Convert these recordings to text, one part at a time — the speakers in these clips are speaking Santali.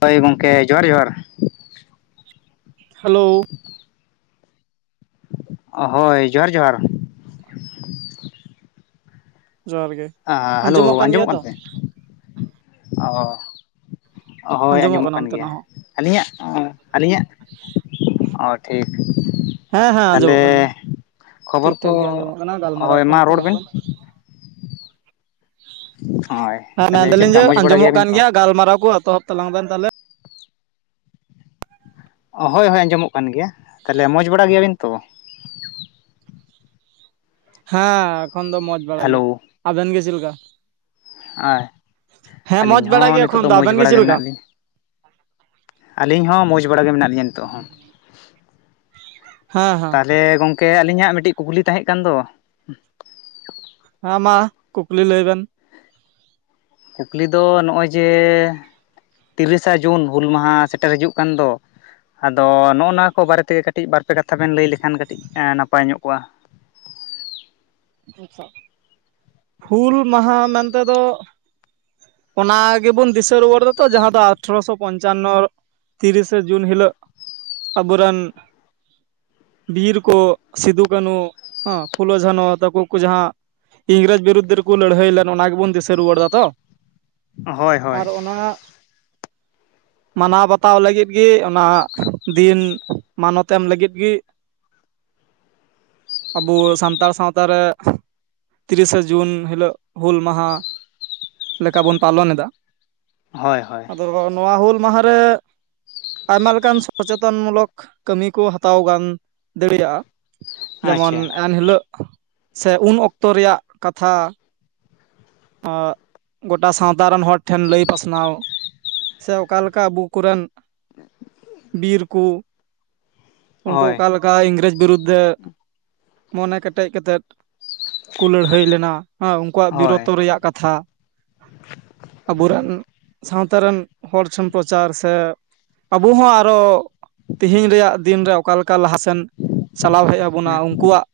ᱦᱳᱭ ᱜᱚᱢᱠᱮ ᱡᱚᱦᱟᱨ ᱡᱚᱦᱟᱨ ᱦᱮᱞᱚ ᱦᱚᱭ ᱡᱚᱦᱟᱨ ᱡᱚᱦᱟᱨ ᱡᱚᱦᱟᱨ ᱜᱮ ᱦᱮᱞᱚ ᱟᱸᱡᱚᱢᱚᱜ ᱠᱟᱱ ᱛᱮ ᱚ ᱦᱚᱭ ᱟᱸᱡᱚᱢᱚᱜ ᱠᱟᱱᱟ ᱠᱟᱱ ᱜᱮᱭᱟ ᱚᱱᱛᱮᱱᱟᱜ ᱦᱚᱸ ᱟᱹᱞᱤᱧᱟᱜ ᱟᱹᱞᱤᱧᱟᱜ ᱚ ᱴᱷᱤᱠ ᱦᱮᱸ ᱦᱮᱸ ᱟᱸᱡᱚᱢᱚᱜ ᱛᱟᱦᱚᱞᱮ ᱠᱟᱱ ᱜᱮᱭᱟ ᱠᱷᱚᱵᱚᱨ ᱴᱷᱤᱠ ᱠᱚ ᱴᱷᱟᱠ ᱜᱮ ᱟᱸᱡᱚᱢᱚᱜ ᱠᱟᱱᱟ ᱜᱟᱞᱢᱟᱨᱟᱣ ᱦᱚᱭ ᱢᱟ ᱮᱛᱚᱦᱚᱵ ᱨᱚᱲ ᱛᱟᱞᱟᱝ ᱵᱤᱱ ᱵᱮᱱ ᱦᱳᱭ ᱦᱮᱸ ᱛᱟᱦᱚᱞᱮ ᱢᱮᱱᱫᱟ ᱪᱮᱫ ᱞᱤᱧ ᱞᱮᱠᱟ ᱡᱮ ᱢᱚᱡᱽ ᱵᱟᱲᱟ ᱟᱸᱡᱚᱢᱚᱜ ᱜᱮᱭᱟᱵᱤᱱ ᱠᱟᱱ ᱛᱚ ᱜᱮᱭᱟ ᱜᱟᱞᱢᱟᱨᱟᱣ ᱠᱚ ᱮᱛᱚᱦᱚᱵ ᱛᱟᱞᱟᱝ ᱵᱮᱱ ᱛᱟᱦᱞᱮ ᱦᱳᱭ ᱦᱳᱭ ᱟᱸᱡᱚᱢᱚᱜ ᱠᱟᱱ ᱜᱮᱭᱟ ᱛᱟᱦᱚᱞᱮ ᱢᱚᱡᱽ ᱵᱟᱲᱟ ᱜᱮᱭᱟ ᱵᱤᱱ ᱛᱚ ᱦᱮᱸ ᱮᱠᱷᱚᱱ ᱫᱚ ᱢᱚᱸᱡᱽ ᱵᱟᱲᱟ ᱜᱮ ᱦᱮᱞᱳ ᱟᱵᱮᱱ ᱜᱮ ᱪᱮᱫ ᱞᱮᱠᱟ ᱦᱮᱸ ᱢᱚᱡᱽ ᱟᱹᱞᱤᱧ ᱵᱟᱲᱟ ᱦᱚᱸ ᱜᱮ ᱱᱤᱛᱚᱜ ᱮᱠᱷᱚᱱ ᱫᱚ ᱢᱚᱡᱽ ᱟᱵᱮᱱ ᱜᱮ ᱵᱟᱲᱟ ᱪᱮᱫ ᱞᱮᱠᱟ ᱢᱮᱱᱟᱜ ᱞᱤᱧ ᱟᱹᱞᱤᱧ ᱦᱚᱸ ᱢᱚᱡᱽ ᱵᱟᱲᱟ ᱜᱮ ᱢᱮᱱᱟᱜ ᱞᱤᱧᱟ ᱱᱤᱛᱚᱜ ᱦᱚᱸ ᱦᱮᱸ ᱦᱮᱸ ᱛᱟᱦᱚᱞᱮ ᱜᱚᱢᱠᱮ ᱟᱹᱞᱤᱧᱟᱜ ᱢᱤᱫᱴᱤᱡ ᱠᱩᱠᱞᱤ ᱛᱟᱦᱮᱸ ᱠᱟᱱ ᱫᱚ ᱦᱮᱸ ᱢᱟ ᱠᱩᱠᱞᱤ ᱞᱟᱹᱭ ᱵᱮᱱ ᱠᱩᱠᱞᱤ ᱫᱚ ᱱᱚᱜᱼᱚᱭ ᱡᱮ ᱛᱤᱨᱤᱥᱟ ᱡᱩᱱ ᱦᱩᱞ ᱢᱟᱦᱟ ᱥᱮᱴᱮᱨ ᱦᱤᱡᱩᱜ ᱠᱟᱱ ᱫᱚ ᱟᱫᱚ ᱱᱚᱜ ᱱᱚᱣᱟ ᱠᱚ ᱵᱟᱨᱮ ᱛᱮᱜᱮ ᱠᱟᱹᱴᱤᱡ ᱵᱟᱨ ᱯᱮ ᱠᱟᱛᱷᱟ ᱵᱮᱱ ᱞᱟᱹᱭ ᱞᱮᱠᱷᱟᱱ ᱠᱟᱹᱴᱤᱡ ᱱᱟᱯᱟᱭ ᱧᱚᱜ ᱠᱚᱜᱼᱟ ᱟᱪᱪᱷᱟ ᱦᱩᱞ ᱢᱟᱦᱟ ᱢᱮᱱ ᱛᱮ ᱫᱚ ᱚᱱᱟ ᱜᱮᱵᱚᱱ ᱫᱤᱥᱟᱹ ᱨᱩᱣᱟᱹᱲ ᱡᱟᱦᱟᱸ ᱫᱚ ᱟᱴᱷᱨᱚ ᱥᱚ ᱯᱚᱧᱪᱟᱱᱱᱚ ᱛᱤᱨᱤᱥᱮ ᱡᱩᱱ ᱦᱤᱞᱚᱜ ᱟᱵᱚ ᱨᱮᱱ ᱵᱤᱨ ᱠᱚ ᱥᱤᱫᱩ ᱠᱟᱹᱱᱦᱩ ᱦᱟᱸ ᱯᱷᱩᱞᱚ ᱡᱷᱟᱱᱚ ᱛᱟ ᱩᱱᱠᱩ ᱠᱚ ᱡᱟᱦᱟᱸ ᱤᱝᱨᱮᱡᱽ ᱵᱤᱨᱩᱫᱽ ᱨᱮᱠᱚ ᱞᱟᱹᱲᱦᱟᱹᱭ ᱞᱮᱫ ᱚᱱᱟ ᱜᱮᱵᱚᱱ ᱫᱤᱥᱟᱹ ᱨᱩᱣᱟᱹᱲ ᱮᱫᱟ ᱛᱚ ᱦᱳᱭ ᱦᱳᱭ ᱟᱨ ᱚᱱᱟ ᱢᱟᱱᱟᱣ ᱵᱟᱛᱟᱣ ᱞᱟᱹᱜᱤᱫ ᱜᱮ ᱚᱱᱟ ᱫᱤᱱ ᱢᱟᱱᱚᱛ ᱮᱢ ᱞᱟᱹᱜᱤᱫ ᱜᱮ ᱟᱵᱚ ᱥᱟᱱᱛᱟᱲ ᱥᱟᱶᱛᱟ ᱞᱟᱛᱟᱨ ᱨᱮ ᱛᱤᱨᱤᱥᱮ ᱡᱩᱱ ᱦᱤᱞᱚᱜ ᱦᱩᱞ ᱢᱟᱦᱟ ᱞᱮᱠᱟ ᱵᱚᱱ ᱯᱟᱞᱚᱱ ᱮᱫᱟ ᱦᱳᱭ ᱦᱳᱭ ᱟᱫᱚ ᱱᱚᱣᱟ ᱦᱩᱞ ᱢᱟᱦᱟ ᱨᱮ ᱟᱭᱢᱟ ᱞᱮᱠᱟᱱ ᱥᱚᱪᱮᱛᱚᱱ ᱢᱩᱞᱚᱠ ᱠᱟᱹᱢᱤ ᱠᱚ ᱦᱟᱛᱟᱣ ᱜᱟᱱ ᱫᱟᱲᱮᱭᱟᱜᱼᱟ ᱡᱮᱢᱚᱱ ᱟᱪᱪᱷᱟ ᱮᱱᱦᱤᱞᱚᱜ ᱥᱮ ᱩᱱ ᱚᱠᱛᱚ ᱨᱮᱭᱟᱜ ᱠᱟᱛᱷᱟ ᱟᱸ ᱜᱚᱴᱟ ᱥᱟᱶᱛᱟ ᱨᱮᱱ ᱦᱚᱲ ᱴᱷᱮᱱ ᱞᱟᱹᱭ ᱯᱟᱥᱱᱟᱣ ᱥᱮ ᱚᱠᱟ ᱞᱮᱠᱟ ᱟᱵᱚ ᱠᱚᱨᱮᱱ ᱵᱤᱨ ᱠᱚ ᱩᱱᱠᱩ ᱦᱳᱭ ᱚᱠᱟ ᱞᱮᱠᱟ ᱤᱝᱨᱮᱡᱽ ᱵᱤᱨᱩᱫᱽ ᱨᱮ ᱢᱚᱱᱮ ᱠᱮᱴᱮᱡ ᱠᱟᱛᱮᱫ ᱠᱚ ᱞᱟᱹᱲᱦᱟᱹᱭ ᱞᱮᱱᱟ ᱦᱮᱸ ᱩᱱᱠᱩᱣᱟᱜ ᱦᱳᱭ ᱵᱤᱨᱚᱛᱚ ᱨᱮᱭᱟᱜ ᱠᱟᱛᱷᱟ᱾ ᱟᱵᱚ ᱨᱮᱱ ᱥᱟᱶᱛᱟ ᱨᱮᱱ ᱦᱚᱲ ᱴᱷᱮᱱ ᱯᱨᱚᱪᱟᱨ ᱥᱮ ᱟᱵᱚ ᱦᱚᱸ ᱟᱨᱚ ᱛᱮᱦᱤᱧ ᱨᱮᱭᱟᱜ ᱫᱤᱱ ᱨᱮ ᱚᱠᱟ ᱞᱮᱠᱟ ᱞᱟᱦᱟ ᱥᱮᱱ ᱪᱟᱞᱟᱣ ᱦᱮᱡ ᱵᱚᱱᱟ ᱩᱱᱠᱩᱣᱟᱜ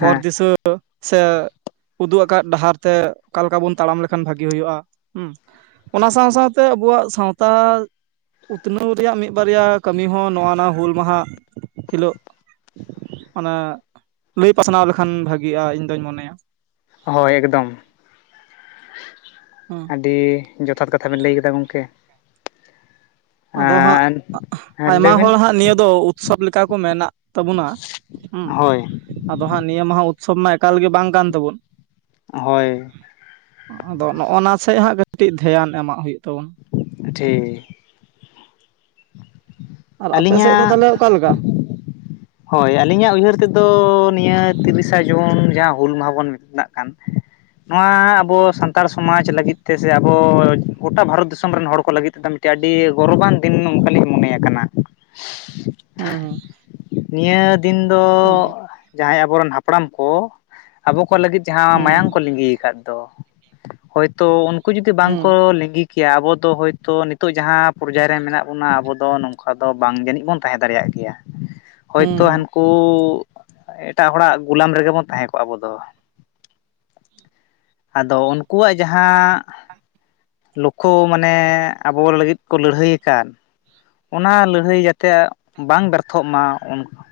ᱦᱚᱨ ᱫᱤᱥᱟᱹ ᱥᱮ ᱩᱫᱩᱜ ᱟᱠᱟᱫ ᱰᱟᱦᱟᱨ ᱛᱮ ᱚᱠᱟ ᱞᱮᱠᱟ ᱵᱚᱱ ᱛᱟᱲᱟᱢ ᱞᱮᱠᱷᱟᱱ ᱵᱷᱟᱹᱜᱤ ᱦᱩᱭᱩᱜᱼᱟ ᱦᱩᱸ᱾ ᱚᱱᱟ ᱥᱟᱶ ᱥᱟᱶᱛᱮ ᱟᱵᱚᱣᱟᱜ ᱥᱟᱶᱛᱟ ᱩᱛᱱᱟᱹᱣ ᱨᱮᱭᱟᱜ ᱢᱤᱫ ᱵᱟᱨᱭᱟ ᱠᱟᱹᱢᱤ ᱦᱚᱸ ᱱᱚᱣᱟ ᱱᱟ ᱦᱩᱞ ᱢᱟᱦᱟ ᱦᱤᱞᱚᱜ ᱚᱱᱟ ᱞᱟᱹᱭ ᱯᱟᱥᱱᱟᱣ ᱞᱮᱠᱷᱟᱱ ᱵᱷᱟᱜᱤᱜᱼᱟ ᱤᱧ ᱫᱩᱧ ᱢᱚᱱᱮᱭᱟ ᱾ ᱦᱚᱭ ᱮᱠᱫᱚᱢ ᱾ ᱦᱩᱸ ᱟᱹᱰᱤ ᱡᱚᱛᱷᱟᱛ ᱠᱟᱛᱷᱟ ᱵᱮᱱ ᱞᱟᱹᱭ ᱠᱮᱫᱟ ᱜᱚᱢᱠᱮ ᱾ ᱟᱫᱚ ᱦᱟᱸᱜ ᱦᱮᱸ ᱞᱟᱹᱭ ᱟᱭᱢᱟ ᱵᱤᱱ ᱦᱚᱲ ᱦᱟᱸᱜ ᱱᱤᱭᱟᱹ ᱫᱚ ᱩᱛᱥᱚᱵᱽ ᱞᱮᱠᱟ ᱠᱚ ᱢᱮᱱᱟᱜ ᱛᱟᱵᱚᱱᱟ ᱦᱮᱸ ᱦᱚᱭ ᱟᱫᱚ ᱦᱟᱸᱜ ᱱᱤᱭᱟᱹ ᱢᱟᱦᱟ ᱩᱛᱥᱚᱵ ᱢᱟ ᱮᱠᱟᱞ ᱜᱮ ᱵᱟᱝ ᱠᱟᱱ ᱛᱟᱵᱚᱱ᱾ ᱦᱳᱭ ᱟᱫᱚ ᱱᱚᱜᱚᱱᱟ ᱥᱮᱡ ᱦᱟᱸᱜ ᱠᱟᱹᱴᱤᱡ ᱫᱷᱮᱭᱟᱱ ᱮᱢᱟᱜ ᱦᱩᱭᱩᱜ ᱛᱟᱵᱚᱱᱟ ᱾ ᱴᱷᱤ ᱟᱨ ᱟᱯᱮ ᱥᱮᱫ ᱫᱚ ᱟᱞᱤᱧᱟᱜ ᱛᱟᱦᱚᱞᱮ ᱚᱠᱟ ᱞᱮᱠᱟ ᱦᱚᱭ ᱟᱹᱞᱤᱧᱟᱜ ᱩᱭᱦᱟᱹᱨ ᱛᱮᱫᱚ ᱱᱤᱭᱟᱹ ᱛᱤᱨᱤᱥᱟ ᱡᱩᱱ ᱡᱟᱦᱟᱸ ᱦᱩᱞ ᱢᱟᱦᱟ ᱵᱚᱱ ᱢᱮᱛᱟᱜ ᱠᱟᱱ ᱾ ᱱᱚᱣᱟ ᱟᱵᱚ ᱥᱟᱱᱛᱟᱲ ᱥᱚᱢᱟᱡᱽ ᱞᱟᱹᱜᱤᱫ ᱛᱮ ᱥᱮ ᱟᱵᱚ ᱜᱚᱴᱟ ᱵᱷᱟᱨᱚᱛ ᱫᱤᱥᱚᱢ ᱨᱮᱱ ᱦᱚᱲ ᱠᱚ ᱞᱟᱹᱜᱤᱫ ᱛᱮᱫᱚ ᱢᱤᱫ ᱟᱹᱰᱤ ᱜᱚᱨᱚᱵᱟᱱ ᱫᱤᱱ ᱱᱚᱝᱠᱟᱞᱤᱧ ᱢᱚᱱᱮ ᱟᱠᱟᱱᱟ ᱾ [unintelligible] ᱦᱩᱸ ᱦᱩᱸ ᱱᱤᱭᱟᱹ ᱫᱤᱱ ᱫᱚ ᱡᱟᱦᱟᱸᱭ ᱟᱵᱚᱨᱮᱱ ᱦᱟᱯᱲᱟᱢ ᱠᱚ ᱟᱵᱚ ᱠᱚ ᱞᱟᱹᱜᱤᱫ ᱡᱟᱦᱟᱸ ᱦᱩᱸ ᱢᱟᱭᱟᱢ ᱠᱚ ᱞᱤᱸᱡᱤ ᱟᱠᱟᱫ ᱫᱚ ᱦᱚᱭᱛᱚ ᱩᱱᱠᱩ ᱡᱩᱫᱤ ᱵᱟᱝ ᱦᱩᱸ ᱠᱚ ᱞᱤᱸᱡᱤ ᱠᱤ ᱟᱵᱚᱫᱚ ᱦᱚᱭᱛᱚ ᱱᱤᱛᱚᱜ ᱡᱟᱦᱟᱸ ᱯᱚᱨᱡᱟᱭ ᱨᱮ ᱢᱮᱱᱟᱜ ᱵᱚᱱᱟ ᱟᱵᱚ ᱫᱚ ᱱᱚᱝ ᱟᱫᱚ ᱵᱟᱝ ᱡᱟᱹᱱᱤᱡ ᱵᱚᱱ ᱛᱟᱦᱮᱸ ᱫᱟᱲᱮᱭᱟᱜ ᱜᱮᱭᱟ ᱦᱩᱸ ᱦᱚᱭᱛᱚ ᱦᱩᱸ ᱠᱩ ᱮᱴᱟᱜ ᱦᱚᱲᱟᱜ ᱜᱩᱞᱟᱢ ᱨᱮᱜᱮ ᱵᱚᱱ ᱛᱟᱦᱮᱸ ᱠᱚᱜᱼᱟ ᱟᱵᱚ ᱫᱚ ᱾ ᱟᱫᱚ ᱩᱱᱠᱩᱣᱟᱜ ᱡᱟᱦᱟᱸ ᱞᱩᱠᱷᱩ ᱢᱟᱱᱮ ᱟᱵᱚ ᱞᱟᱹᱜᱤᱫ ᱠᱚ ᱞᱟᱹᱲᱦᱟᱹᱭ ᱟᱠᱟᱫ ᱚᱱᱟ ᱞᱟᱹᱲᱦᱟᱹᱭ ᱡᱟᱛᱮ ᱵᱟᱝ ᱵᱮᱨᱛᱷᱚᱜ ᱢᱟ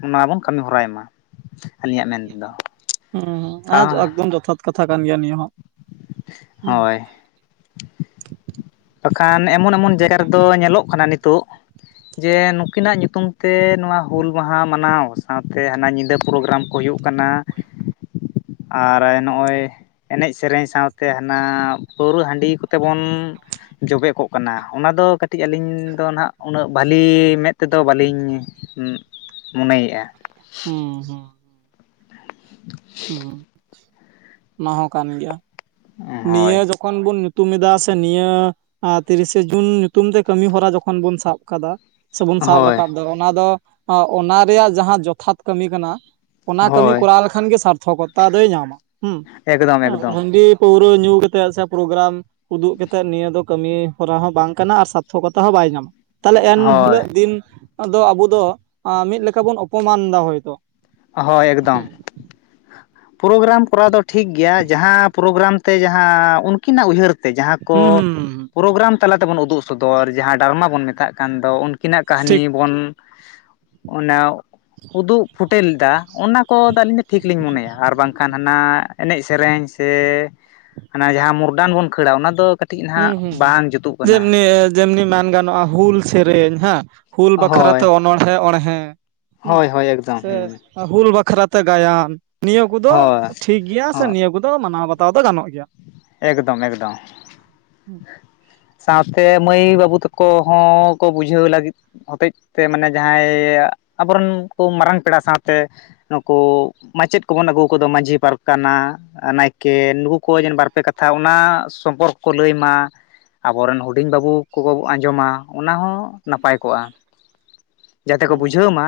ᱚᱱᱟ ᱵᱚᱱ ᱠᱟᱹᱢᱤ ᱦᱚᱨᱟᱭ ᱢᱟ ᱾ ᱟᱹᱞᱤᱧᱟᱜ ᱢᱮᱱ ᱦᱩᱸ ᱟᱨ ᱠᱟ ᱮᱠᱫᱚᱢ ᱡᱚᱛᱷᱟᱛ ᱠᱟᱛᱷᱟ ᱠᱟᱱ ᱜᱮᱭᱟ ᱱᱤᱭᱟᱹ ᱦᱚᱸ᱾ ᱦᱩᱸ ᱦᱳᱭ᱾ ᱵᱟᱠᱷᱟᱱ ᱮᱢᱚᱱ ᱮᱢᱚᱱ ᱡᱟᱭᱜᱟ ᱨᱮᱫᱚ ᱧᱮᱞᱚᱜ ᱠᱟᱱᱟ ᱱᱤᱛᱚᱜ ᱡᱮ ᱱᱩᱠᱤᱱᱟᱜ ᱧᱩᱛᱩᱢ ᱛᱮ ᱱᱚᱣᱟ ᱦᱩᱞ ᱢᱟᱦᱟ ᱢᱟᱱᱟᱣ, ᱥᱟᱶᱛᱮ ᱦᱟᱱᱟ ᱧᱤᱫᱟᱹ ᱯᱨᱳᱜᱨᱟᱢ ᱦᱩᱭᱩᱜ ᱠᱟᱱᱟ᱾ ᱟᱨ ᱱᱚᱜᱼᱚᱭ ᱮᱱᱮᱡ ᱥᱮᱨᱮᱧ ᱥᱟᱶᱛᱮ ᱦᱟᱱᱟ ᱯᱟᱹᱣᱟᱹ, ᱦᱟᱺᱰᱤ ᱠᱚᱛᱮ ᱵᱚᱱ ᱡᱚᱵᱮ ᱠᱚᱜ ᱠᱟᱱᱟ᱾ ᱚᱱᱟ ᱫᱚ ᱠᱟᱹᱴᱤᱡ ᱟᱹᱞᱤᱧ ᱫᱚ ᱱᱟᱦᱟᱜ ᱩᱱᱟᱹᱜ ᱵᱟᱹᱞᱤ ᱢᱮᱫ ᱛᱮᱫᱚ ᱵᱟᱹᱞᱤᱧ ᱢᱚᱱᱮᱭᱮᱫ-ᱟ᱾ ᱦᱩᱸ ᱦᱩᱸ᱾ ᱦᱩᱸ ᱚᱱᱟ ᱦᱚᱸ ᱠᱟᱱ ᱜᱮᱭᱟ ᱦᱳᱭ ᱱᱤᱭᱟᱹ ᱡᱚᱠᱷᱚᱱ ᱵᱚᱱ ᱧᱩᱛᱩᱢ ᱮᱫᱟ ᱥᱮ ᱱᱤᱭᱟᱹ ᱛᱤᱨᱤᱥᱮ ᱡᱩᱱ ᱧᱩᱛᱩᱢ ᱛᱮ ᱠᱟᱹᱢᱤ ᱦᱚᱨᱟ ᱡᱚᱠᱷᱚᱱ ᱵᱩᱱ ᱥᱟᱵ ᱟᱠᱟᱫᱟ᱾ ᱥᱮᱵᱚᱱ ᱥᱟᱵ ᱦᱳᱭ ᱨᱟᱠᱟᱵ ᱮᱫᱟ᱾ ᱚᱱᱟ ᱫᱚ ᱚᱱᱟ ᱨᱮᱭᱟᱜ ᱡᱟᱦᱟᱸ ᱡᱚᱛᱷᱟᱛ ᱠᱟᱹᱢᱤ ᱠᱟᱱᱟ᱾ ᱚᱱᱟ ᱠᱟᱹᱢᱤ ᱦᱳᱭ ᱠᱚᱨᱟᱣ ᱞᱮᱠᱷᱟᱱ ᱜᱮ ᱥᱟᱨᱛᱷᱚᱠᱚᱛᱟ ᱫᱚᱭ ᱧᱟᱢᱟ, ᱦᱩᱸ ᱮᱠᱫᱚᱢ ᱮᱠᱫᱚᱢ ᱦᱟᱺᱰᱤ ᱯᱟᱹᱣᱨᱟᱹ ᱧᱩᱛᱮᱫ ᱥᱮ ᱯᱨᱳᱜᱨᱟᱢ ᱩᱫᱩᱜ ᱠᱟᱛᱮᱫ ᱱᱤᱭᱟᱹ ᱫᱚ ᱠᱟᱹᱢᱤ ᱦᱚᱨᱟ ᱦᱚᱸ ᱵᱟᱝ ᱠᱟᱱᱟ ᱟᱨ ᱥᱟᱛᱷᱚᱠᱚᱛᱟ ᱦᱚᱸ ᱵᱟᱭ ᱧᱟᱢᱟ᱾ ᱛᱟᱦᱞᱮ ᱦᱳᱭ ᱮᱱᱦᱤᱞᱳᱜ ᱫᱤᱱ ᱫᱚ ᱟᱵᱚ ᱫᱚ ᱢᱤᱫ ᱞᱮᱠᱟ ᱵᱚᱱ ᱚᱯᱚᱢᱟᱱ ᱮᱫᱟ, ᱦᱳᱭᱛᱳ᱾ ᱦᱳᱭ ᱮᱠᱫᱚᱢ᱾ ᱯᱨᱳᱜᱨᱟᱢ ᱠᱚᱨᱟᱣ ᱫᱚ ᱴᱷᱤᱠ ᱜᱮᱭᱟ, ᱡᱟᱦᱟᱸ ᱯᱨᱳᱜᱨᱟᱢ ᱛᱮ ᱡᱟᱦᱟᱸ ᱩᱱᱠᱤᱱᱟᱜ ᱩᱭᱦᱟᱹᱨ ᱡᱟᱦᱟᱸ ᱦᱩᱸ ᱠᱚ ᱦᱩᱸ ᱯᱨᱳᱜᱨᱟᱢ ᱛᱟᱞᱟ ᱛᱮᱵᱚᱱ ᱩᱫᱩᱜ ᱥᱚᱫᱚᱨ, ᱡᱟᱦᱟᱸ ᱰᱨᱟᱢᱟ ᱵᱚᱱ ᱢᱮᱛᱟᱜ ᱠᱟᱱ ᱫᱚ ᱩᱱᱠᱩ ᱩᱱᱠᱤᱱᱟᱜ ᱴᱷᱤᱠ ᱠᱟᱹᱦᱱᱤ ᱵᱚᱱ ᱚᱱᱟ ᱩᱫᱩᱜ ᱯᱷᱩᱴ ᱢᱮᱞ ᱮᱫᱟ᱾ ᱚᱱᱟ ᱠᱚᱫᱚ ᱟᱹᱞᱤᱧ ᱫᱚ ᱴᱷᱤᱠ ᱞᱤᱧ ᱢᱚᱱᱮᱭᱟ ᱟᱨ ᱵᱟᱝᱠᱷᱟᱱ ᱦᱟᱱᱟ ᱮᱱᱮᱡ ᱥᱮᱨᱮᱧ ᱥᱮ ᱚᱱᱟ ᱡᱟᱦᱟᱸ ᱢᱚᱨᱰᱟᱱ ᱵᱚᱱ ᱠᱷᱟᱹᱲᱟ ᱚᱱᱟ ᱫᱚ ᱠᱟᱹᱴᱤᱡ ᱠᱟᱹᱴᱤᱡ ᱱᱟᱦᱟᱜ ᱦᱩᱸ ᱦᱩᱸ ᱵᱟᱝ ᱡᱩᱛᱩᱜ ᱠᱟᱱᱟ᱾ ᱡᱮᱢᱱᱤ ᱡᱮᱢᱱᱤ ᱢᱮᱱ ᱜᱟᱱᱚᱜᱼᱟ, ᱦᱩᱞ ᱥᱮᱨᱮᱧ ᱦᱮᱸ ᱦᱩᱞ ᱵᱟᱠᱷᱨᱟ ᱦᱳᱭ ᱛᱮ ᱚᱱᱚᱦᱮ ᱦᱮᱸ ᱦᱳᱭ ᱦᱳᱭ ᱮᱠᱫᱚᱢ ᱥᱮ ᱦᱩᱞ ᱵᱟᱠᱷᱨᱟ ᱛᱮ ᱜᱟᱭᱟᱱ-ᱼ ᱱᱤᱭᱟᱹ ᱠᱚᱫᱚ ᱦᱳᱭ ᱴᱷᱤᱠ ᱜᱮᱭᱟ ᱥᱮ ᱦᱳᱭ ᱱᱤᱭᱟᱹ ᱠᱚᱫᱚ ᱢᱟᱱᱟᱣ ᱵᱟᱛᱟᱣ ᱫᱚ ᱜᱟᱱᱚᱜ ᱜᱮᱭᱟ᱾ ᱮᱠᱫᱚᱢ ᱮᱠᱫᱚᱢ᱾ ᱦᱩᱸ [unintelligible] ᱥᱟᱶᱛᱮ ᱢᱟᱹᱭ ᱵᱟᱹᱵᱩ ᱛᱟᱠᱚ ᱦᱚᱸ ᱠᱚ ᱵᱩᱡᱷᱟᱹᱣ ᱞᱟᱹᱜᱤᱫ ᱦᱚᱛᱮᱡ ᱛᱮ ᱢᱟᱱᱮ ᱡᱟᱦᱟᱸᱭ ᱟᱵᱚᱨᱮᱱ ᱠᱚ ᱢᱟᱨᱟᱝ ᱯᱮᱲᱟ ᱥᱟᱶᱛᱮ ᱱᱩᱠᱩ ᱢᱟᱪᱮᱫ ᱠᱚᱵᱚᱱ ᱟᱹᱜᱩ ᱠᱚᱫᱚ ᱢᱟᱹᱡᱷᱤ ᱯᱟᱨᱜᱟᱱᱟ ᱱᱟᱭᱠᱮ ᱱᱩᱠᱩ ᱠᱚ ᱡᱮᱱᱮ ᱵᱟᱨᱯᱮ ᱠᱟᱛᱷᱟ ᱚᱱᱟ ᱥᱚᱢᱯᱚᱨᱠᱚ ᱠᱚ ᱞᱟᱹᱭ ᱢᱟ ᱟᱵᱚᱨᱮᱱ ᱦᱩᱰᱤᱧ ᱵᱟᱹᱵᱩ ᱠᱚᱠᱚ ᱟᱸᱡᱚᱢᱟ ᱚᱱᱟ ᱦᱚᱸ ᱱᱟᱯᱟᱭ ᱠᱚᱜᱼᱟ᱾ ᱡᱟᱛᱮ ᱠᱚ ᱦᱮᱸ ᱵᱩᱡᱷᱟᱹᱣ ᱢᱟ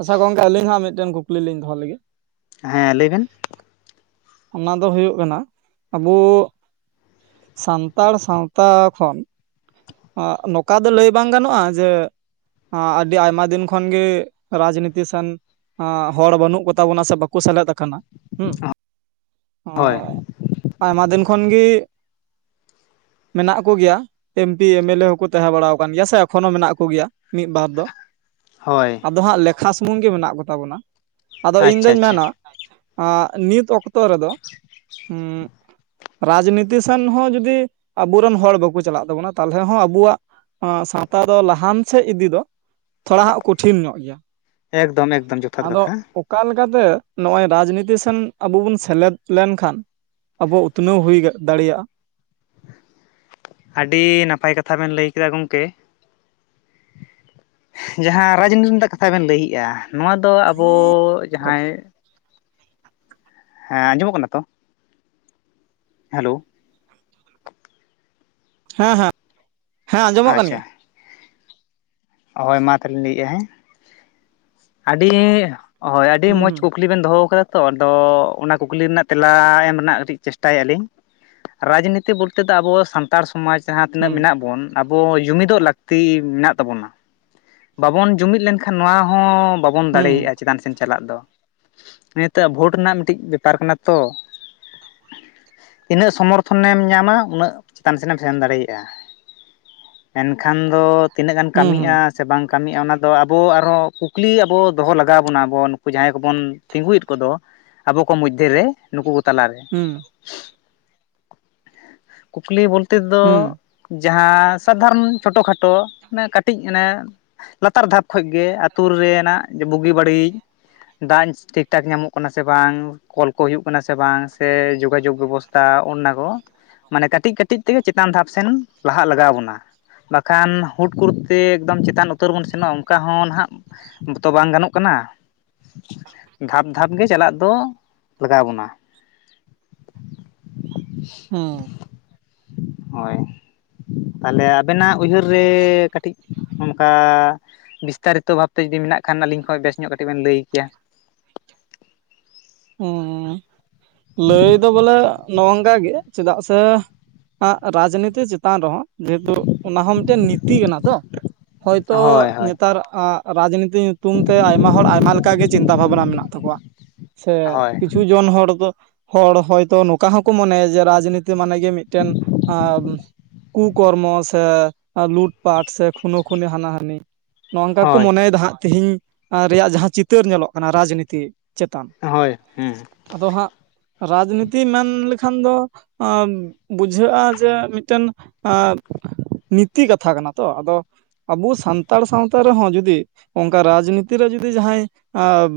ᱟᱪᱪᱷᱟ ᱜᱚᱢᱠᱮ ᱟᱹᱞᱤᱧ ᱦᱟᱸ ᱢᱤᱫᱴᱮᱱ ᱠᱩᱠᱞᱤᱧ ᱫᱚᱦᱚ ᱞᱟᱹᱜᱤᱫ᱾ ᱦᱮᱸ ᱞᱟᱹᱭ ᱵᱮᱱ᱾ ᱚᱱᱟ ᱫᱚ ᱦᱩᱭᱩᱜ ᱠᱟᱱᱟ ᱟᱵᱩ ᱥᱟᱱᱛᱟᱲ ᱥᱟᱶᱛᱟ ᱠᱷᱚᱱ ᱱᱚᱝᱠᱟ ᱫᱚ ᱞᱟᱹᱭ ᱵᱟᱝ ᱜᱟᱱᱚᱜᱼᱟ ᱡᱮ ᱟᱹᱰᱤ ᱟᱭᱢᱟ ᱫᱤᱱ ᱠᱷᱚᱱᱜᱤ ᱨᱟᱡᱽᱱᱤᱛᱤ ᱥᱮᱱ ᱦᱚᱲ ᱵᱟᱹᱱᱩᱜ ᱠᱚᱛᱟ ᱵᱚᱱᱟ ᱥᱮ ᱵᱟᱠᱚ ᱥᱮᱞᱮᱫ ᱟᱠᱟᱱᱟ᱾ ᱚ ᱦᱳᱭ ᱟᱭᱢᱟ ᱫᱤᱱ ᱠᱷᱚᱱ ᱜᱮ ᱢᱮᱱᱟᱜ ᱠᱚᱜᱮᱭᱟ᱾ ᱮᱢ ᱯᱤ ᱮᱢᱮᱞᱮ ᱦᱚᱸᱠᱚ ᱛᱟᱦᱮᱸ ᱵᱟᱲᱟ ᱟᱠᱟᱱ ᱜᱮᱭᱟ ᱥᱮ ᱮᱠᱷᱚᱱ ᱦᱚᱸ ᱢᱮᱱᱟᱜ ᱠᱚ ᱜᱮᱭᱟ ᱢᱤᱫ ᱵᱟᱨ ᱫᱚ᱾ ᱦᱳᱭ᱾ ᱟᱫᱚ ᱦᱟᱸᱜ ᱞᱮᱠᱷᱟ ᱥᱩᱢᱩᱝ ᱜᱮ ᱢᱮᱱᱟᱜ ᱠᱚᱛᱟ ᱵᱚᱱᱟ, ᱟᱫᱚ ᱤᱧ ᱫᱩᱧ ᱟᱪᱪᱷᱟ ᱟᱪᱪᱷᱟ ᱢᱮᱱᱟ ᱱᱤᱛ ᱚᱛᱠᱛᱚ ᱨᱮᱫᱚ ᱦᱩᱸ ᱨᱟᱡᱽᱱᱤᱛᱤ ᱥᱮᱱ ᱦᱚᱸ ᱡᱩᱫᱤ ᱟᱵᱚᱨᱮᱱ ᱦᱚᱲ ᱵᱟᱠᱚ ᱪᱟᱞᱟᱜ ᱛᱟᱵᱚᱱᱟ᱾ ᱛᱟᱦᱚᱞᱮ ᱦᱚᱸ ᱟᱵᱚᱣᱟᱜ ᱥᱟᱶᱛᱟ ᱫᱚ ᱞᱟᱦᱟᱱ ᱥᱮᱫ ᱤᱫᱤ ᱫᱚ ᱛᱷᱚᱲᱟ ᱦᱟᱸᱜ ᱠᱚᱴᱷᱤᱱ ᱧᱚᱜ ᱜᱮᱭᱟ᱾ ᱮᱠᱫᱚᱢ ᱮᱠᱫᱚᱢ ᱡᱚᱛᱷᱟᱛ ᱟᱫᱚ ᱠᱟᱛᱷᱟ᱾ ᱚᱠᱟ ᱞᱮᱠᱟᱛᱮ ᱱᱚᱜᱼᱚᱭ ᱨᱟᱡᱽᱱᱤᱛᱤ ᱥᱮᱱ ᱟᱵᱚ ᱵᱚᱱ ᱥᱮᱞᱮᱫ ᱞᱮᱱᱠᱷᱟᱱ ᱟᱵᱚᱣᱟᱜ ᱩᱛᱱᱟᱹᱣ ᱦᱩᱭ ᱫᱟᱲᱮᱭᱟᱜᱼᱟ᱾ ᱟᱹᱰᱤ ᱱᱟᱯᱟᱭ ᱠᱟᱛᱷᱟ ᱵᱮᱱ ᱞᱟᱹᱭ ᱠᱮᱫᱟ ᱜᱚᱢᱠᱮ, ᱡᱟᱦᱟᱸ ᱨᱟᱡᱽᱱᱤᱛᱤ ᱨᱮᱱᱟᱜ ᱠᱟᱛᱷᱟ ᱵᱮᱱ ᱞᱟᱹᱭᱮᱜᱼᱟ ᱱᱚᱣᱟ ᱫᱚ ᱟᱵᱚ ᱡᱟᱦᱟᱸᱭ ᱦᱮᱸ ᱟᱸᱡᱚᱢᱚᱜ ᱠᱟᱱᱟ ᱛᱚ? ᱦᱮᱞᱳ ᱦᱮᱸ ᱦᱮᱸ ᱦᱮᱸ ᱟᱸᱡᱚᱢᱚᱜ ᱠᱟᱱ ᱟᱪᱪᱷᱟ ᱜᱮᱭᱟ᱾ ᱦᱳᱭ ᱢᱟ ᱛᱟᱦᱚᱞᱮᱧ ᱞᱟᱹᱭᱮᱜᱼᱟ ᱦᱮᱸ, ᱟᱹᱰᱤ ᱦᱳᱭ ᱟᱹᱰᱤ ᱢᱚᱸᱡᱽ ᱦᱩᱸ ᱠᱩᱠᱞᱤ ᱠᱩᱠᱞᱤ ᱵᱮᱱ ᱫᱚᱦᱚ ᱠᱟᱫᱟ ᱛᱚ ᱟᱫᱚ ᱚᱱᱟ ᱠᱩᱠᱞᱤ ᱨᱮᱱᱟᱜ ᱛᱮᱞᱟ ᱮᱢ ᱨᱮᱱᱟᱜ ᱠᱟᱹᱴᱤᱡ ᱪᱮᱥᱴᱟᱭ ᱟᱞᱤᱧ ᱨᱟᱡᱽᱱᱤᱛᱤ ᱵᱚᱞᱛᱮ ᱫᱚ ᱟᱵᱚ ᱥᱟᱱᱛᱟᱲ ᱥᱟᱱᱛᱟᱲ ᱥᱚᱢᱟᱡᱽ ᱡᱟᱦᱟᱸ ᱛᱤᱱᱟᱹᱜ ᱦᱩᱸ ᱢᱮᱱᱟᱜ ᱵᱚᱱ ᱟᱵᱚ ᱡᱩᱢᱤᱫᱚᱜ ᱞᱟᱹᱠᱛᱤ ᱢᱮᱱᱟᱜ ᱛᱟᱵᱚᱱᱟ, ᱵᱟᱵᱚᱱ ᱡᱩᱢᱤᱫ ᱞᱮᱱᱠᱷᱟᱱ ᱱᱚᱣᱟ ᱦᱚᱸ ᱵᱟᱵᱚᱱ ᱦᱩᱸ ᱫᱟᱲᱮᱭᱟᱜᱼᱟ ᱪᱮᱛᱟᱱ ᱥᱮᱫ ᱪᱟᱞᱟᱜ ᱫᱚ, ᱱᱤᱛᱚᱜ ᱵᱷᱳᱴ ᱨᱮᱱᱟᱜ ᱢᱤᱫᱴᱤᱡ ᱵᱮᱯᱟᱨ ᱠᱟᱱᱟ ᱛᱚ‌, ᱛᱤᱱᱟᱹᱜ ᱥᱚᱢᱚᱨᱛᱷᱚᱱᱮᱢ ᱧᱟᱢᱟ ᱩᱱᱟᱹᱜ ᱪᱮᱛᱟᱱ ᱥᱮᱱᱮᱢ ᱥᱮᱱ ᱫᱟᱲᱮᱭᱟᱜᱼᱟ᱾ ᱢᱮᱱᱠᱷᱟᱱ ᱫᱚ ᱛᱤᱱᱟᱹᱜ ᱜᱟᱱ ᱦᱩᱸ ᱠᱟᱹᱢᱤ ᱦᱩᱸ ᱦᱩᱸ ᱥᱮ ᱵᱟᱝ ᱠᱟᱹᱢᱤᱜᱼᱟ ᱚᱱᱟ ᱫᱚ ᱟᱵᱚ ᱟᱨᱦᱚᱸ ᱠᱩᱠᱞᱤ ᱟᱵᱚ ᱫᱚᱦᱚ ᱞᱟᱜᱟᱣ ᱵᱚᱱᱟ ᱟᱵᱚ ᱱᱩᱠᱩ ᱡᱟᱦᱟᱸᱭ ᱠᱚᱵᱚᱱ ᱛᱤᱸᱜᱩᱭᱮᱫ ᱠᱚᱫᱚ ᱟᱵᱚ ᱠᱚ ᱢᱚᱫᱽᱫᱷᱮᱨᱮ ᱱᱩᱠᱩ ᱠᱚ ᱛᱟᱞᱟᱨᱮ᱾ ᱦᱩᱸ ᱠᱩᱠᱞᱤ ᱵᱚᱞᱛᱮᱫ ᱦᱩᱸ ᱫᱚ ᱡᱟᱦᱟᱸ ᱥᱟᱫᱷᱟᱨᱚᱱ ᱪᱷᱳᱴᱳ ᱠᱷᱟᱴᱳ ᱠᱟᱹᱴᱤᱡ ᱠᱟᱹᱴᱤᱡ ᱚᱱᱮ ᱞᱟᱛᱟᱨ ᱫᱷᱟᱯ ᱠᱷᱚᱱᱚ ᱜᱮ ᱟᱹᱛᱩ ᱨᱮᱱᱟᱜ ᱵᱩᱜᱤ ᱵᱟᱹᱲᱤᱡ ᱫᱟᱜ ᱴᱷᱤᱠ ᱴᱷᱟᱠ ᱧᱟᱢᱚᱜ ᱠᱟᱱᱟ ᱥᱮ ᱵᱟᱝ ᱠᱚᱞ ᱠᱚ ᱦᱩᱭᱩᱜ ᱠᱟᱱᱟ ᱥᱮ ᱵᱟᱝ ᱥᱮ ᱡᱳᱜᱟᱡᱳᱜᱽ ᱵᱮᱵᱚᱥᱛᱟ ᱚᱱᱱᱟ ᱠᱚ ᱢᱟᱱᱮ ᱠᱟᱹᱴᱤᱡ ᱠᱟᱹᱴᱤᱡ ᱛᱮᱜᱮ ᱪᱮᱛᱟᱱ ᱫᱷᱟᱯ ᱥᱮᱱ ᱞᱟᱦᱟᱜ ᱞᱟᱜᱟᱣ ᱵᱚᱱᱟ ᱵᱟᱠᱷᱟᱱ ᱦᱩᱴᱠᱩᱨᱮ ᱥᱮ ᱮᱠᱫᱚᱢ ᱪᱮᱛᱟᱱ ᱩᱛᱟᱹᱨ ᱵᱚᱱ ᱥᱮᱱᱚᱜᱼᱟ ᱚᱱᱠᱟ ᱦᱚᱸ ᱱᱟᱦᱟᱜ ᱛᱚ ᱵᱟᱝ ᱜᱟᱱᱚᱜ ᱠᱟᱱᱟ᱾ ᱫᱷᱟᱯ ᱫᱷᱟᱯ ᱜᱮ ᱪᱟᱞᱟᱜ ᱫᱚ ᱞᱟᱜᱟᱣ ᱵᱚᱱᱟ᱾ [unintelligible] ᱦᱩᱸ ᱦᱳᱭ ᱛᱟᱦᱞᱮ ᱟᱵᱮᱱᱟᱜ ᱩᱭᱦᱟᱹᱨ ᱨᱮ ᱠᱟᱹᱴᱤᱡ ᱚᱱᱠᱟ ᱵᱤᱥᱛᱟᱨᱤᱛᱚ ᱵᱷᱟᱵᱛᱮ ᱡᱩᱫᱤ ᱢᱮᱱᱟᱜ ᱠᱷᱟᱱ ᱟᱹᱞᱤᱧ ᱠᱷᱚᱱ ᱵᱮᱥ ᱧᱚᱜ ᱠᱟᱹᱴᱤᱡ ᱵᱮᱱ ᱞᱟᱹᱭ ᱠᱮᱭᱟ? ᱦᱩᱸᱦᱩᱸ ᱞᱟᱹᱭ ᱫᱚ ᱵᱚᱞᱮ ᱱᱚᱝ ᱱᱚᱝᱠᱟ ᱜᱮ ᱪᱮᱫᱟᱜ ᱥᱮ ᱨᱟᱡᱽᱱᱤᱛᱤ ᱪᱮᱛᱟᱱ ᱨᱮᱦᱚᱸ ᱡᱮᱦᱮᱛᱩ ᱚᱱᱟ ᱦᱚᱸ ᱢᱤᱫᱴᱮᱱ ᱱᱤᱛᱤ ᱠᱟᱱᱟ ᱛᱚ ᱦᱚᱭᱛᱚ ᱦᱳᱭ ᱦᱳᱭ ᱱᱮᱛᱟᱨ ᱟᱜ ᱨᱟᱡᱽᱱᱤᱛᱤ ᱧᱩᱛᱩᱢ ᱛᱮ ᱟᱭᱢᱟ ᱦᱚᱲ ᱟᱭᱢᱟ ᱞᱮᱠᱟ ᱜᱮ ᱪᱤᱱᱛᱟ ᱵᱷᱟᱵᱽᱱᱟ ᱢᱮᱱᱟᱜ ᱛᱟᱠᱚᱣᱟ᱾ ᱥᱮ ᱦᱳᱭ ᱠᱤᱪᱷᱩ ᱡᱚᱱ ᱦᱚᱲ ᱫᱚ ᱦᱟᱲ ᱦᱚᱭᱛᱚ ᱱᱚᱝᱠᱟ ᱦᱚᱸᱠᱚ ᱢᱚᱱᱮᱭᱟ ᱡᱮ ᱨᱟᱡᱽ- ᱱᱤᱛᱤ ᱢᱟᱱᱮ ᱜᱮ ᱢᱤᱫᱴᱮᱱ- ᱠᱩ-ᱠᱚᱨᱢᱚ ᱥᱮ ᱞᱩᱴ ᱯᱟᱴ ᱥᱮ ᱠᱷᱩᱱᱟᱹ ᱠᱷᱩᱱᱤ ᱦᱟᱱᱟ ᱦᱟᱱᱤ, ᱱᱚᱝᱠᱟ ᱠᱚ ᱦᱳᱭ ᱢᱚᱱᱮᱭᱫᱟ ᱦᱟᱸᱜ ᱛᱤᱦᱤᱧ ᱨᱮᱭᱟᱜ ᱡᱟᱦᱟ ᱪᱤᱛᱟᱹᱨ ᱧᱮᱞᱚᱜ ᱠᱟᱱᱟ ᱨᱟᱡᱽᱱᱤᱛᱤ ᱪᱮᱛᱟᱱ᱾ ᱦᱳᱭ ᱦᱮᱸ ᱟᱫᱚ ᱦᱟᱸᱜ ᱨᱟᱡᱽᱱᱤᱛᱤ ᱢᱮᱱ ᱞᱮᱠᱷᱟᱱ ᱫᱚ ᱟᱸ ᱵᱩᱡᱷᱟᱹᱜᱼᱟ ᱡᱮ ᱢᱤᱫᱴᱮᱱ ᱟᱸ ᱱᱤᱛᱤ ᱠᱟᱛᱷᱟ ᱠᱟᱱᱟ ᱛᱚ ᱟᱫᱚ ᱟᱵᱚ ᱥᱟᱱᱛᱟᱲ ᱥᱟᱶᱛᱟ ᱨᱮᱦᱚᱸ ᱡᱩᱫᱤ ᱚᱱᱠᱟ ᱨᱟᱡᱽᱱᱤᱛᱤ ᱨᱮ ᱡᱩᱫᱤ ᱡᱟᱦᱟᱸᱭ ᱟᱸ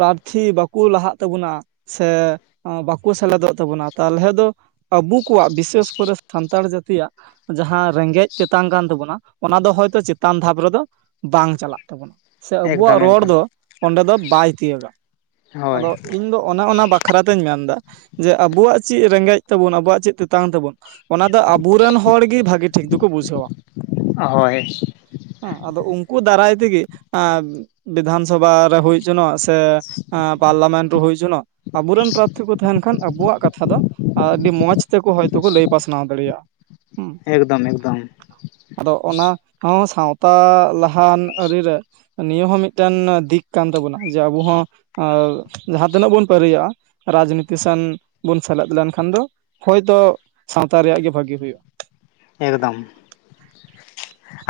ᱯᱟᱨᱛᱷᱤ ᱵᱟᱠᱚ ᱞᱟᱦᱟᱜ ᱛᱟᱵᱚᱱᱟ ᱥᱮ ᱵᱟᱠᱚ ᱥᱮᱞᱮᱫᱚᱜ ᱛᱟᱵᱚᱱᱟ ᱛᱟᱞᱚᱦᱮ ᱫᱚ ᱟᱵᱩ ᱠᱚᱣᱟᱜ ᱵᱤᱥᱮᱥ ᱠᱚᱨᱮ ᱥᱟᱱᱛᱟᱲ ᱡᱟᱹᱛᱤᱭᱟᱜ ᱡᱟᱦᱟᱸ ᱨᱮᱸᱜᱮᱡ ᱛᱮᱛᱟᱝ ᱠᱟᱱ ᱛᱟᱵᱚᱱᱟ ᱚᱱᱟ ᱫᱚ ᱦᱚᱭᱛᱚ ᱪᱮᱛᱟᱱ ᱫᱷᱟᱯ ᱨᱮᱫᱚ ᱵᱟᱝ ᱪᱟᱞᱟᱜ ᱛᱟᱵᱚᱱᱟ ᱥᱮ ᱟᱵᱚᱣᱟᱜ ᱮᱠᱫᱚᱢ ᱨᱚᱲ ᱮᱠᱫᱚᱢ ᱫᱚ ᱚᱸᱰᱮ ᱫᱚ ᱵᱟᱭ ᱛᱤᱭᱟᱹᱜᱟ ᱦᱳᱭ ᱟᱫᱚ ᱤᱧ ᱫᱚ ᱚᱱᱟ ᱚᱱᱟ ᱵᱟ- ᱵᱟᱠᱷᱨᱟ ᱛᱮᱧ ᱢᱮᱱ-ᱫᱟ ᱡᱮ ᱟᱵᱩᱣᱟᱜ ᱪᱮᱫ ᱨᱮᱸᱜᱮᱡ ᱛᱟᱵᱩᱱ ᱟᱵᱩᱣᱟᱜ ᱪᱮᱫ ᱛᱮᱛᱟᱝ ᱛᱟᱵᱩᱱ ᱚᱱᱟ ᱫᱚ ᱟᱵᱚᱨᱮᱱ ᱦᱚᱲ ᱜᱮ ᱵᱷᱟᱜᱤ ᱴᱷᱤᱠ ᱫᱚᱠᱚ ᱵᱩᱡᱷᱟᱹᱣᱟ ᱦᱳᱭ ᱦᱮᱸ ᱟᱫᱚ ᱩᱱᱠᱩ ᱫᱟᱨᱟᱭ ᱛᱮᱜᱮ ᱟᱸ ᱵᱤᱫᱷᱟᱱ ᱥᱚᱵᱷᱟ ᱨᱮ ᱦᱩᱭ ᱦᱚᱪᱚᱱᱚᱜ ᱥᱮ ᱯᱟᱨᱞᱟᱢᱮᱱᱴ ᱨᱮ ᱦᱩᱭ ᱦᱚᱪᱚᱱᱚᱜ ᱟᱵᱩᱨᱮᱱ ᱯᱨᱟᱛᱷᱤ ᱠᱚ ᱛᱟᱦᱮᱱ ᱠᱷᱟᱱ ᱟᱵᱩᱣᱟᱜ ᱠᱟᱛᱷᱟ ᱫᱚ ᱟᱹᱰᱤ ᱢᱚᱡᱽ ᱛᱮᱠᱚ ᱦᱚᱭᱛᱚ ᱠᱚ ᱞᱟᱹᱭ ᱯᱟᱥᱱᱟᱣ ᱫᱟᱲᱮᱭᱟᱜᱼᱟ ᱾ ᱦᱩᱸ ᱮᱠᱫᱚᱢ ᱮᱠᱫᱚᱢ ᱟᱫᱚ ᱚᱱᱟ ᱦᱚᱸ ᱥᱟᱶᱛᱟ ᱞᱟᱦᱟᱱ ᱟᱹᱨᱤ ᱨᱮ ᱱᱤᱭᱟᱹ ᱦᱚᱸ ᱢᱤᱫᱴᱟᱱ ᱫᱤᱠ ᱠᱟᱱ ᱛᱟᱵᱚᱱᱟ ᱡᱮ ᱟᱵᱚ ᱦᱚᱸ ᱟᱸ ᱡᱟᱦᱟ ᱛᱤᱱᱟᱹᱜ ᱵᱚᱱ ᱯᱟᱨᱤᱭᱟᱜᱼᱟ ᱨᱟᱡᱽᱱᱤᱛᱤ ᱥᱮᱱ ᱵᱚᱱ ᱥᱮᱞᱮᱫ ᱞᱮᱱᱠᱷᱟᱱ ᱫᱚ ᱦᱚᱭᱛᱚ ᱥᱟᱶᱛᱟ ᱨᱮᱭᱟᱜ ᱜᱮ ᱵᱷᱟᱹᱜᱤ ᱦᱩᱭᱩᱜᱼᱟ ᱾ ᱮᱠᱫᱚᱢ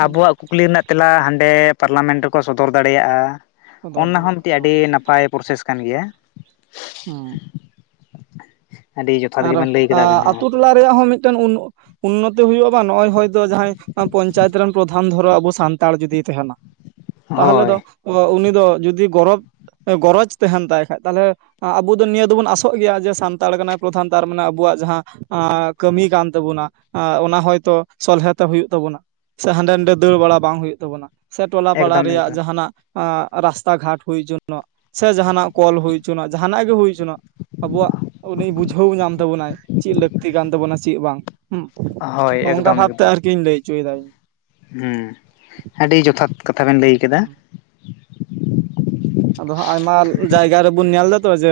ᱟᱵᱚᱣᱟᱜ ᱠᱩᱠᱞᱤ ᱨᱮᱱᱟᱜ ᱛᱮᱞᱟ ᱦᱟᱸᱰᱮ ᱯᱟᱨᱞᱟᱢᱮᱱᱴ ᱨᱮᱠᱚ ᱥᱚᱫᱚᱨ ᱫᱟᱲᱮᱭᱟᱜᱼᱟ ᱫᱚᱦᱚ ᱚᱱᱟ ᱦᱚᱸ ᱫᱟᱲᱮᱭᱟᱜᱼᱟ ᱢᱤᱫᱴᱤᱡ ᱟᱹᱰᱤ ᱱᱟᱯᱟᱭ ᱯᱨᱚᱥᱮᱥ ᱠᱟᱱ ᱜᱮᱭᱟ ᱾ ᱦᱮᱸ ᱟᱹᱰᱤ ᱡᱚᱛᱷᱟᱛ ᱟᱨ ᱜᱮᱵᱮᱱ ᱞᱟᱹᱭ ᱠᱮᱫᱟ ᱟᱵᱮᱱ ᱦᱚᱸ ᱟᱛᱩ ᱴᱚᱞᱟ ᱨᱮᱭᱟᱜ ᱦᱚᱸ ᱢᱤᱫᱴᱮᱱ ᱩᱱ ᱩᱱᱱᱚᱛᱤ ᱦᱩᱭᱩᱜᱼᱟ ᱵᱟᱝ ᱱᱚᱜᱼᱚᱭ ᱦᱚᱭᱛᱚ ᱡᱟᱸᱦᱟᱭ ᱯᱚᱧᱪᱟᱭᱤᱛ ᱨᱮᱱ ᱯᱨᱚᱫᱷᱟᱱ ᱫᱷᱚᱨᱚ ᱟᱵᱚ ᱥᱟᱱᱛᱟᱲ ᱡᱩᱫᱤ ᱛᱟᱦᱮᱱᱟ ᱛᱟᱦᱚᱞᱮ ᱦᱳᱭ ᱫᱚ ᱩᱱᱤ ᱫᱚ ᱡᱩᱫᱤ ᱜᱚᱨᱚᱵᱽ ᱜᱚᱨᱚᱡᱽ ᱛᱟᱦᱮᱱ ᱛᱟᱭ ᱠᱷᱟᱡ ᱛᱟᱦᱞᱮ ᱟᱵᱚ ᱫᱚ ᱱᱤᱭᱟᱹ ᱫᱚᱵᱚᱱ ᱟᱥᱚᱜ ᱜᱮᱭᱟ ᱡᱮ ᱥᱟᱱᱛᱟᱲ ᱠᱟᱱᱟᱭ ᱯᱨᱚᱫᱷᱟᱱ ᱛᱟᱨ ᱢᱟᱱᱮ ᱟᱵᱚᱣᱟᱜ ᱡᱟᱦᱟᱸ ᱟᱸ ᱠᱟᱹᱢᱤ ᱠᱟᱱ ᱛᱟᱵᱚᱱᱟ ᱟᱸ ᱚᱱᱟ ᱦᱚᱭᱛᱚ ᱥᱚᱞᱦᱮᱛᱮ ᱦᱩᱭᱩᱜ ᱛᱟᱵᱚᱱᱟ ᱾ ᱥᱮ ᱦᱟᱸᱰᱮ ᱱᱟᱰᱮ ᱫᱟᱹᱲ ᱵᱟᱲᱟ ᱵᱟᱝ ᱦᱩᱭᱩᱜ ᱛᱟᱵᱚᱱᱟ ᱥᱮ ᱴᱚᱞᱟ ᱯᱟᱲᱟ ᱮᱠᱫᱚᱢ ᱨᱮᱭᱟᱜ ᱮᱠᱫᱚᱢ ᱡᱟᱦᱟᱱᱟᱜ ᱟᱸ ᱨᱟᱥᱛᱟ ᱜᱷᱟᱴ ᱦᱩᱭ ᱦᱚᱪᱚᱱᱚᱜ ᱥᱮ ᱡᱟᱦᱟᱱᱟᱜ ᱠᱚᱞ ᱦᱩᱭ ᱦᱚᱪᱚᱱᱚᱜ ᱡᱟᱦᱟᱱᱟᱜ ᱜᱮ ᱦᱩᱭ ᱦᱚᱪᱚᱱᱚᱜ ᱟᱵᱚᱣᱟᱜ ᱩᱱᱤ ᱵᱩᱡᱷᱟᱹᱣ ᱧᱟᱢ ᱛᱟᱵᱚᱱᱟᱭ ᱪᱮᱫ ᱞᱟᱹᱠᱛᱤ ᱠᱟᱱ ᱛᱟᱵᱚᱱᱟ ᱪᱮᱫ ᱵᱟᱝ ᱦᱳᱭ ᱾ ᱦᱩᱸ ᱝᱠᱟ ᱵᱷᱟᱛᱮ ᱟᱨᱠᱤᱧ ᱞᱟᱹᱭ ᱦᱚᱪᱚᱭ ᱫᱟ ᱤᱧ ᱾ ᱦᱩᱸ ᱟᱹᱰᱤ ᱡᱚᱛᱷᱟᱛ ᱠᱟᱛᱷᱟ ᱵᱤᱱ ᱞᱟᱹᱭ ᱦᱩᱸ ᱠᱮᱫᱟ ᱟᱫᱚ ᱦᱟᱸᱜ ᱟᱭᱢᱟ ᱡᱟᱭᱜᱟ ᱨᱮᱵᱚᱱ ᱧᱮᱞ ᱫᱟᱛᱚ ᱡᱮ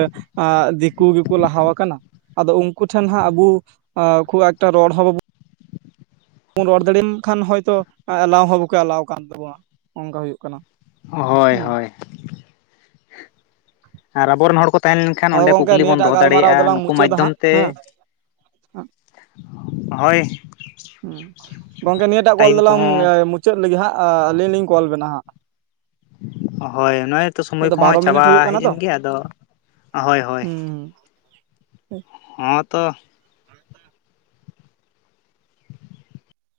ᱫᱤᱠᱩ ᱜᱮᱠᱚ ᱞᱟᱦᱟᱣ ᱠᱟᱱᱟ ᱾ ᱟᱫᱚ ᱩᱱᱠᱩ ᱴᱷᱮᱱ ᱦᱟᱸᱜ ᱟᱵᱩ ᱠᱷᱩᱵ ᱮᱠᱴᱟ ᱨᱚᱲ ᱦᱚᱸ ᱵᱟᱵᱚ ᱵᱟᱵᱚᱱ ᱨᱚᱲ ᱫᱟᱲᱮᱭᱟᱜ ᱠᱷᱟᱱ ᱦᱚᱭᱛ ᱮᱞᱟᱣ ᱦᱚᱸ ᱵᱟᱠᱚ ᱮᱞᱟᱣ ᱟᱠᱟᱜ ᱛᱟᱵᱚᱱᱟ ᱚᱝᱠᱟ ᱦᱩᱭᱩᱜ ᱠᱟᱱᱟ ᱾ ᱦᱚᱭ ᱦᱚᱭ ᱟᱨ ᱟᱵᱚ ᱨᱮᱱ ᱦᱚᱲ ᱠᱚ ᱛᱟᱦᱮᱸ ᱞᱮᱱ ᱠᱷᱟᱱ ᱟᱫᱚ ᱚᱸᱰᱮ ᱜᱚᱝᱠᱮ ᱠᱩᱠᱞᱤ ᱵᱚᱱ ᱱᱤᱭᱟᱹᱴᱟᱜ ᱫᱚᱦᱚ ᱜᱟᱞᱢᱟᱨᱟᱣ ᱫᱟᱲᱮᱭᱟᱜᱼᱟ ᱫᱚᱞᱟᱝ ᱱᱩᱠᱩ ᱢᱩᱪᱟᱹᱫᱟ ᱢᱟᱫᱽᱫᱷᱚᱢ ᱦᱟᱸᱜ ᱛᱮ ᱦᱮᱸ ᱦᱚᱭ ᱦᱮᱸ ᱜᱚᱝᱠᱮ ᱱᱤᱭᱟᱹᱴᱟᱜ ᱠᱚᱞ ᱫᱚᱞᱟᱝ ᱠᱚᱦᱚᱸ ᱢᱩᱪᱟᱹᱫ ᱞᱮᱜᱮ ᱦᱟᱸᱜ ᱟᱹᱞᱤᱧ ᱞᱤᱧ ᱠᱚᱞ ᱵᱮᱱᱟ ᱦᱟᱸᱜ ᱾ ᱦᱚᱭ ᱱᱚᱜᱼᱚᱭ ᱛᱚ ᱥᱚᱢᱚᱭ ᱫᱚ ᱵᱟᱨᱚ ᱠᱚᱦᱚᱸ ᱢᱤᱱᱤᱴ ᱪᱟᱵᱟ ᱦᱩᱭᱩᱜ ᱠᱟᱱᱟ ᱦᱮᱡ ᱛᱚ ᱮᱱ ᱜᱮᱭᱟ ᱟᱫᱚ ᱦᱳᱭ ᱦᱩᱸ ᱦᱮᱸ ᱛᱚ